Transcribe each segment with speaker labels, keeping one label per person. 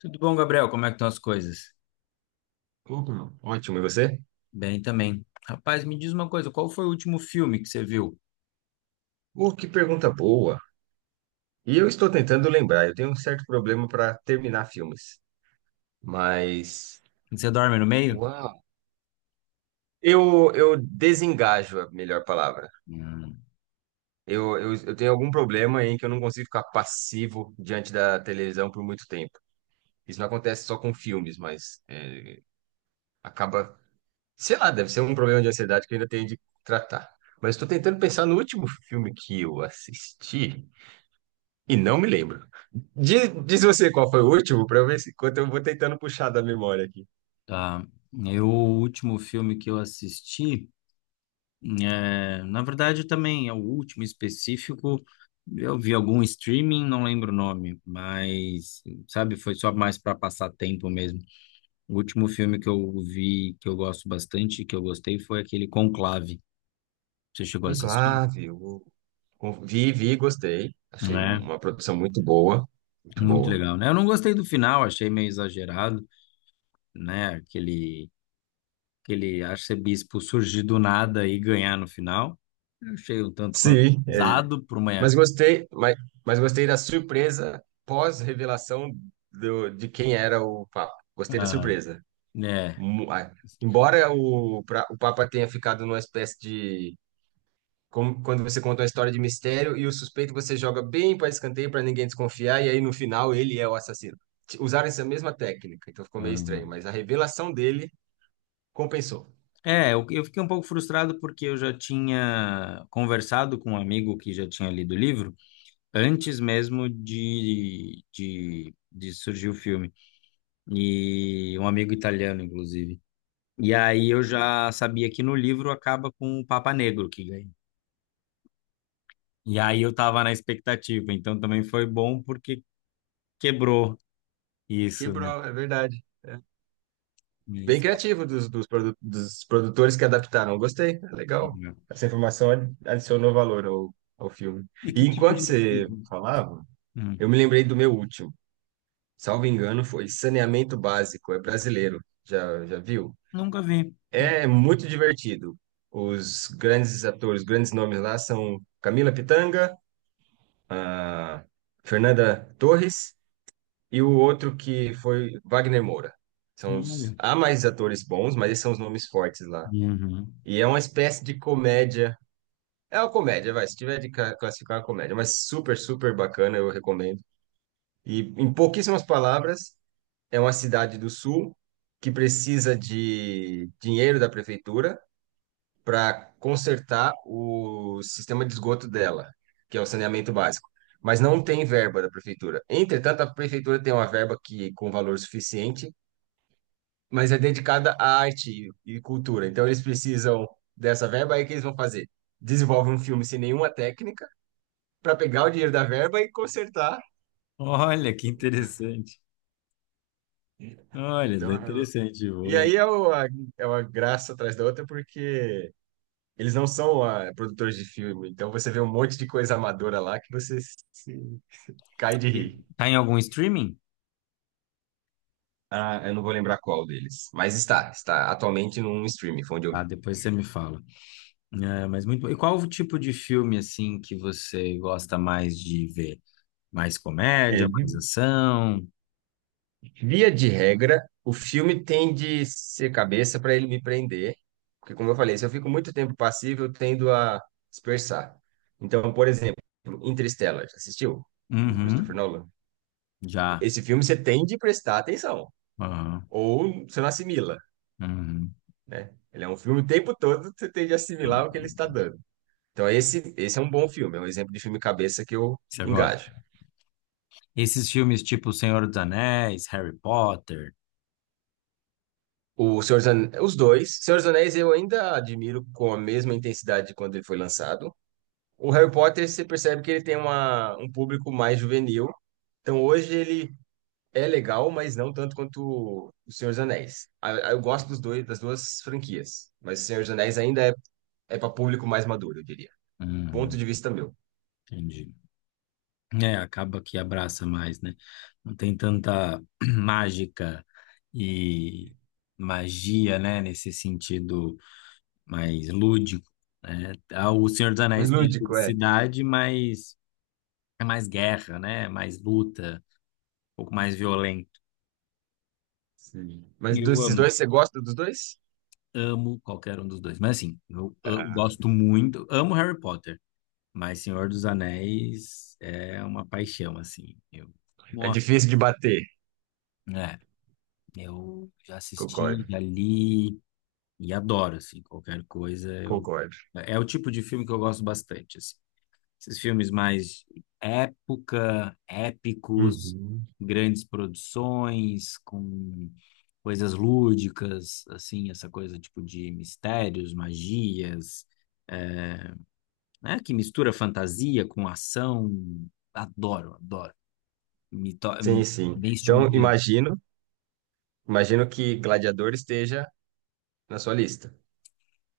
Speaker 1: Tudo bom, Gabriel? Como é que estão as coisas?
Speaker 2: Uhum, Ótimo, e você?
Speaker 1: Bem também. Rapaz, me diz uma coisa, qual foi o último filme que você viu?
Speaker 2: Que pergunta boa! E eu estou tentando lembrar, eu tenho um certo problema para terminar filmes, mas.
Speaker 1: Você dorme no meio?
Speaker 2: Uau! Eu desengajo a melhor palavra.
Speaker 1: Hum,
Speaker 2: Eu tenho algum problema em que eu não consigo ficar passivo diante da televisão por muito tempo. Isso não acontece só com filmes, mas é, acaba. Sei lá, deve ser um problema de ansiedade que eu ainda tenho de tratar. Mas estou tentando pensar no último filme que eu assisti. E não me lembro. Diz você qual foi o último, para eu ver se enquanto eu vou tentando puxar da memória aqui.
Speaker 1: tá. O último filme que eu assisti, na verdade também é o último específico, eu vi algum streaming, não lembro o nome, mas, sabe, foi só mais para passar tempo mesmo. O último filme que eu vi, que eu gosto bastante, que eu gostei, foi aquele Conclave. Você chegou a assistir?
Speaker 2: Conclave, eu vi, vi, gostei. Achei
Speaker 1: É.
Speaker 2: uma produção muito boa, muito
Speaker 1: Muito
Speaker 2: boa.
Speaker 1: legal, né? Eu não gostei do final, achei meio exagerado, né? Aquele arcebispo surgir do nada e ganhar no final. Eu achei um tanto quanto
Speaker 2: Sim, é.
Speaker 1: usado por uma.
Speaker 2: Mas gostei, mas, mas gostei da surpresa pós-revelação de quem era o Papa. Gostei da
Speaker 1: Ah,
Speaker 2: surpresa.
Speaker 1: né?
Speaker 2: Mu- a- Embora o Papa tenha ficado numa espécie de como quando você conta uma história de mistério e o suspeito você joga bem para escanteio para ninguém desconfiar e aí no final ele é o assassino. Usaram essa mesma técnica, então ficou meio
Speaker 1: Ah.
Speaker 2: estranho, mas a revelação dele compensou.
Speaker 1: É, eu fiquei um pouco frustrado porque eu já tinha conversado com um amigo que já tinha lido o livro antes mesmo de surgir o filme. E um amigo italiano, inclusive. E aí eu
Speaker 2: Hum.
Speaker 1: já sabia que no livro acaba com o Papa Negro que ganha. E aí eu tava na expectativa, então também foi bom porque quebrou isso, né?
Speaker 2: Quebrou, é verdade. É.
Speaker 1: É
Speaker 2: Bem
Speaker 1: isso.
Speaker 2: criativo dos produtores que adaptaram. Gostei, é legal. Essa informação adicionou valor ao filme.
Speaker 1: E que
Speaker 2: E
Speaker 1: tipo
Speaker 2: enquanto
Speaker 1: de
Speaker 2: você
Speaker 1: filme?
Speaker 2: falava,
Speaker 1: Hum.
Speaker 2: eu me lembrei do meu último. Salvo engano, foi Saneamento Básico, é brasileiro. Já viu?
Speaker 1: Nunca vi. Hum.
Speaker 2: É muito divertido. Os grandes atores, grandes nomes lá são Camila Pitanga, a Fernanda Torres e o outro que foi Wagner Moura. São os...
Speaker 1: Olha.
Speaker 2: Há mais atores bons, mas esses são os nomes fortes lá.
Speaker 1: Uhum.
Speaker 2: E é uma espécie de comédia. É uma comédia, vai. Se tiver de classificar uma comédia, mas super, super bacana, eu recomendo. E em pouquíssimas palavras, é uma cidade do sul que precisa de dinheiro da prefeitura para consertar o sistema de esgoto dela, que é o saneamento básico. Mas não tem verba da prefeitura. Entretanto, a prefeitura tem uma verba que com valor suficiente, mas é dedicada à arte e cultura. Então, eles precisam dessa verba. Aí, o que eles vão fazer? Desenvolve um filme sem nenhuma técnica para pegar o dinheiro da verba e consertar.
Speaker 1: Olha, que interessante. Olha, é
Speaker 2: Então, é-
Speaker 1: interessante.
Speaker 2: e
Speaker 1: Vou...
Speaker 2: aí é uma graça atrás da outra, porque eles não são produtores de filme. Então, você vê um monte de coisa amadora lá que você se Cai de
Speaker 1: E
Speaker 2: rir.
Speaker 1: tá em algum streaming?
Speaker 2: Ah, eu não vou lembrar qual deles. Mas está, está atualmente num streaming, foi onde eu
Speaker 1: Ah,
Speaker 2: vi.
Speaker 1: depois você me fala. É, mas muito bom. E qual o tipo de filme assim que você gosta mais de ver? Mais comédia,
Speaker 2: É, vi-
Speaker 1: mais ação?
Speaker 2: Via de regra, o filme tem de ser cabeça para ele me prender. Porque, como eu falei, se eu fico muito tempo passivo, eu tendo a dispersar. Então, por exemplo, Interstellar, já assistiu? Do Christopher
Speaker 1: Uhum.
Speaker 2: Nolan.
Speaker 1: Já.
Speaker 2: Esse filme você tem de prestar atenção.
Speaker 1: Aham.
Speaker 2: Ou você não assimila,
Speaker 1: Uhum.
Speaker 2: né? Ele é um filme o tempo todo, você tem de assimilar o que ele está dando. Então, esse é um bom filme, é um exemplo de filme cabeça que eu
Speaker 1: Você gosta?
Speaker 2: engajo.
Speaker 1: Esses filmes tipo Senhor dos Anéis, Harry Potter,
Speaker 2: O os dois. Senhor dos Anéis eu ainda admiro com a mesma intensidade de quando ele foi lançado. O Harry Potter, você percebe que ele tem um público mais juvenil. Então hoje ele é legal, mas não tanto quanto o Senhor dos Anéis. Eu gosto dos dois, das duas franquias, mas o Senhor dos Anéis ainda é, é para público mais maduro, eu diria. Ponto
Speaker 1: hum,
Speaker 2: de vista meu.
Speaker 1: entendi. É, acaba que abraça mais, né? Não tem tanta mágica e magia, né? Nesse sentido mais lúdico, né? Ah, o Senhor dos
Speaker 2: Mas
Speaker 1: Anéis tem a
Speaker 2: lúdico, é.
Speaker 1: ludicidade, mas é mais guerra, né? Mais luta, um pouco mais violento.
Speaker 2: Sim. Mas
Speaker 1: Eu
Speaker 2: desses
Speaker 1: amo,
Speaker 2: dois, você gosta dos dois?
Speaker 1: amo qualquer um dos dois. Mas assim, eu
Speaker 2: Ah,
Speaker 1: gosto muito, amo Harry Potter. Mas Senhor dos Anéis é uma paixão, assim. Eu,
Speaker 2: é
Speaker 1: nossa,
Speaker 2: difícil de bater.
Speaker 1: é, eu já assisti,
Speaker 2: Concordo,
Speaker 1: já li e adoro, assim, qualquer coisa. Eu,
Speaker 2: concordo.
Speaker 1: é o tipo de filme que eu gosto bastante, assim. Esses filmes mais épicos,
Speaker 2: Uhum.
Speaker 1: grandes produções, com coisas lúdicas, assim, essa coisa tipo de mistérios, magias, eh, né? Que mistura fantasia com ação. Adoro, adoro.
Speaker 2: Sim,
Speaker 1: É
Speaker 2: sim.
Speaker 1: bem
Speaker 2: Então,
Speaker 1: estimulante.
Speaker 2: imagino, imagino que Gladiador esteja na sua lista.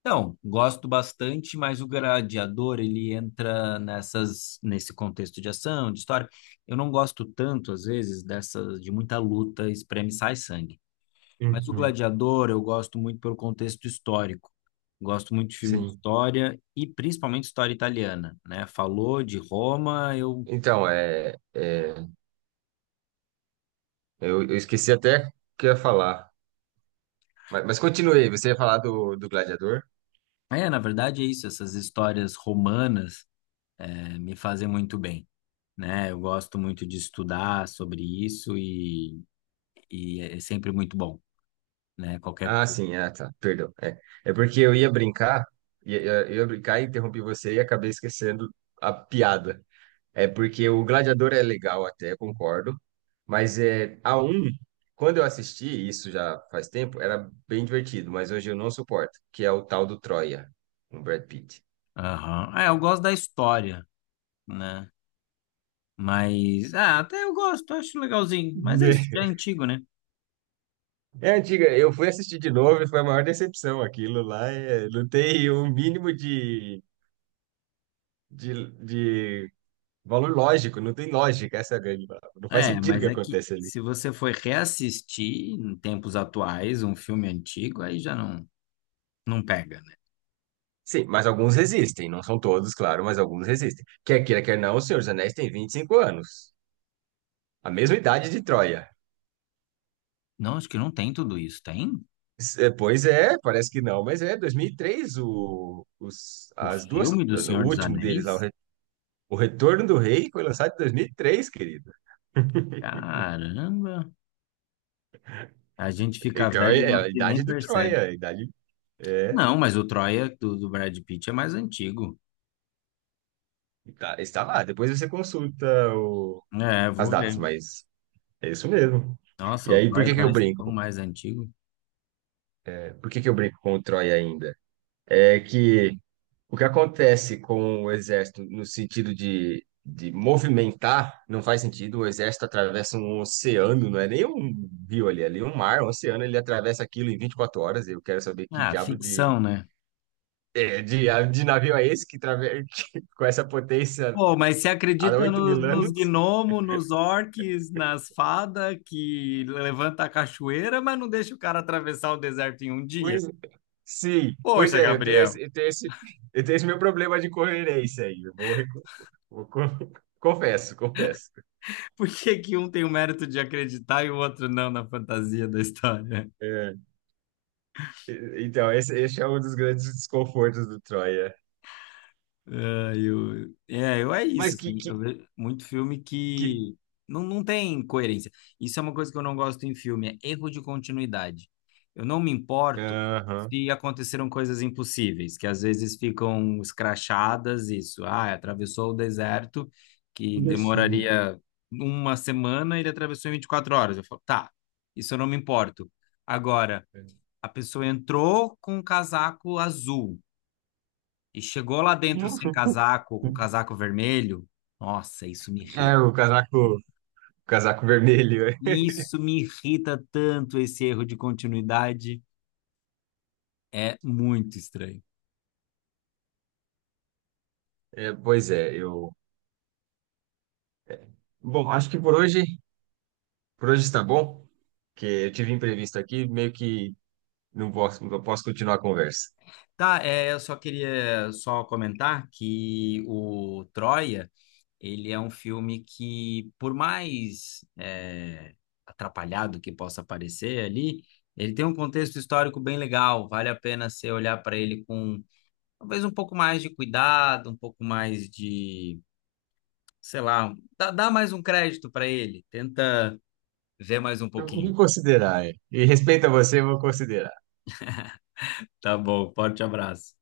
Speaker 1: Então, gosto bastante, mas o Gladiador, ele entra nesse contexto de ação, de história. Eu não gosto tanto, às vezes, de muita luta, espreme, e sai sangue. Mas o
Speaker 2: Uhum.
Speaker 1: Gladiador eu gosto muito pelo contexto histórico. Gosto muito de filme de
Speaker 2: Sim.
Speaker 1: história e principalmente história italiana, né? Falou de Roma, eu...
Speaker 2: Então, eu esqueci até o que eu ia falar. Mas continuei, você ia falar do Gladiador?
Speaker 1: É, na verdade é isso, essas histórias romanas me fazem muito bem, né? Eu gosto muito de estudar sobre isso e é sempre muito bom, né? Qualquer.
Speaker 2: Ah, sim, ah, tá, perdão. É, é porque eu ia brincar, eu ia brincar e interrompi você e acabei esquecendo a piada. É porque o Gladiador é legal até, concordo. Mas é a um, quando eu assisti, isso já faz tempo, era bem divertido, mas hoje eu não suporto, que é o tal do Troia, com o Brad Pitt.
Speaker 1: Aham. Ah, eu gosto da história, né? Mas, ah, até eu gosto, acho legalzinho. Mas é isso, já é antigo, né?
Speaker 2: É antiga, eu fui assistir de novo e foi a maior decepção. Aquilo lá é, não tem um mínimo de valor lógico, não tem lógica, essa é a grande palavra. Não faz
Speaker 1: É,
Speaker 2: sentido o
Speaker 1: mas
Speaker 2: que
Speaker 1: é que
Speaker 2: acontece ali.
Speaker 1: se você for reassistir em tempos atuais um filme antigo, aí já não, não pega, né?
Speaker 2: Sim, mas alguns resistem, não são todos, claro, mas alguns resistem. Quer queira, quer não, o Senhor dos Anéis tem 25 anos. A mesma idade de Troia.
Speaker 1: Não, acho que não tem tudo isso, tem?
Speaker 2: Pois é, parece que não, mas é 2003 o, os,
Speaker 1: O
Speaker 2: as duas,
Speaker 1: filme do
Speaker 2: o
Speaker 1: Senhor dos
Speaker 2: último deles lá,
Speaker 1: Anéis?
Speaker 2: O Retorno do Rei foi lançado em 2003, querido.
Speaker 1: Caramba! A gente fica
Speaker 2: Então
Speaker 1: velho e
Speaker 2: é a
Speaker 1: não se nem
Speaker 2: idade do
Speaker 1: percebe.
Speaker 2: Troia, a idade é,
Speaker 1: Não, mas o Troia do Brad Pitt é mais antigo.
Speaker 2: está lá. Depois você consulta o-
Speaker 1: É,
Speaker 2: as
Speaker 1: vou
Speaker 2: datas,
Speaker 1: ver.
Speaker 2: mas é isso mesmo.
Speaker 1: Nossa,
Speaker 2: E
Speaker 1: o
Speaker 2: aí, por
Speaker 1: Troia
Speaker 2: que que eu
Speaker 1: parece tão
Speaker 2: brinco?
Speaker 1: mais antigo.
Speaker 2: Por que que eu brinco com o Troia ainda? É que o que acontece com o exército no sentido de movimentar não faz sentido. O exército atravessa um oceano, não é nem um rio ali é um mar, um oceano, ele atravessa aquilo em 24 horas. Eu quero saber que
Speaker 1: Ah,
Speaker 2: diabo de,
Speaker 1: ficção, né?
Speaker 2: de navio é esse que, que com essa potência
Speaker 1: Pô, mas você
Speaker 2: há
Speaker 1: acredita
Speaker 2: 8 mil
Speaker 1: nos
Speaker 2: anos.
Speaker 1: gnomos, nos orques, nas fadas que levanta a cachoeira, mas não deixa o cara atravessar o deserto em um dia?
Speaker 2: Pois, sim, pois
Speaker 1: Poxa,
Speaker 2: é,
Speaker 1: Gabriel,
Speaker 2: eu tenho esse meu problema de coerência aí. Eu vou, recu- vou, con- confesso, confesso.
Speaker 1: por que que um tem o mérito de acreditar e o outro não na fantasia da história?
Speaker 2: É. Então, esse é um dos grandes desconfortos do Troia.
Speaker 1: É, eu, é, eu é isso,
Speaker 2: Mas que,
Speaker 1: assim.
Speaker 2: que,
Speaker 1: Eu vejo muito filme
Speaker 2: que...
Speaker 1: que não tem coerência. Isso é uma coisa que eu não gosto em filme, é erro de continuidade. Eu não me importo
Speaker 2: Aham.
Speaker 1: se aconteceram coisas impossíveis, que às vezes ficam escrachadas, isso. Ah, atravessou o deserto, que demoraria uma semana, ele atravessou em 24 horas. Eu falo, tá, isso eu não me importo. Agora, a pessoa entrou com um casaco azul. E chegou lá dentro sem casaco, com o casaco vermelho. Nossa, isso me irrita.
Speaker 2: É, o casaco vermelho.
Speaker 1: Isso me irrita tanto, esse erro de continuidade. É muito estranho.
Speaker 2: É, pois é, eu... Bom, acho que por hoje está bom, porque eu tive imprevisto aqui, meio que não posso, não posso continuar a conversa.
Speaker 1: Tá, é, eu só queria só comentar que o Troia, ele é um filme que, por mais atrapalhado que possa parecer ali, ele tem um contexto histórico bem legal. Vale a pena você olhar para ele com talvez um pouco mais de cuidado, um pouco mais de sei lá, dá mais um crédito para ele, tenta ver mais um
Speaker 2: Eu vou
Speaker 1: pouquinho.
Speaker 2: considerar, é. E respeito a você, eu vou considerar.
Speaker 1: Tá bom, forte abraço.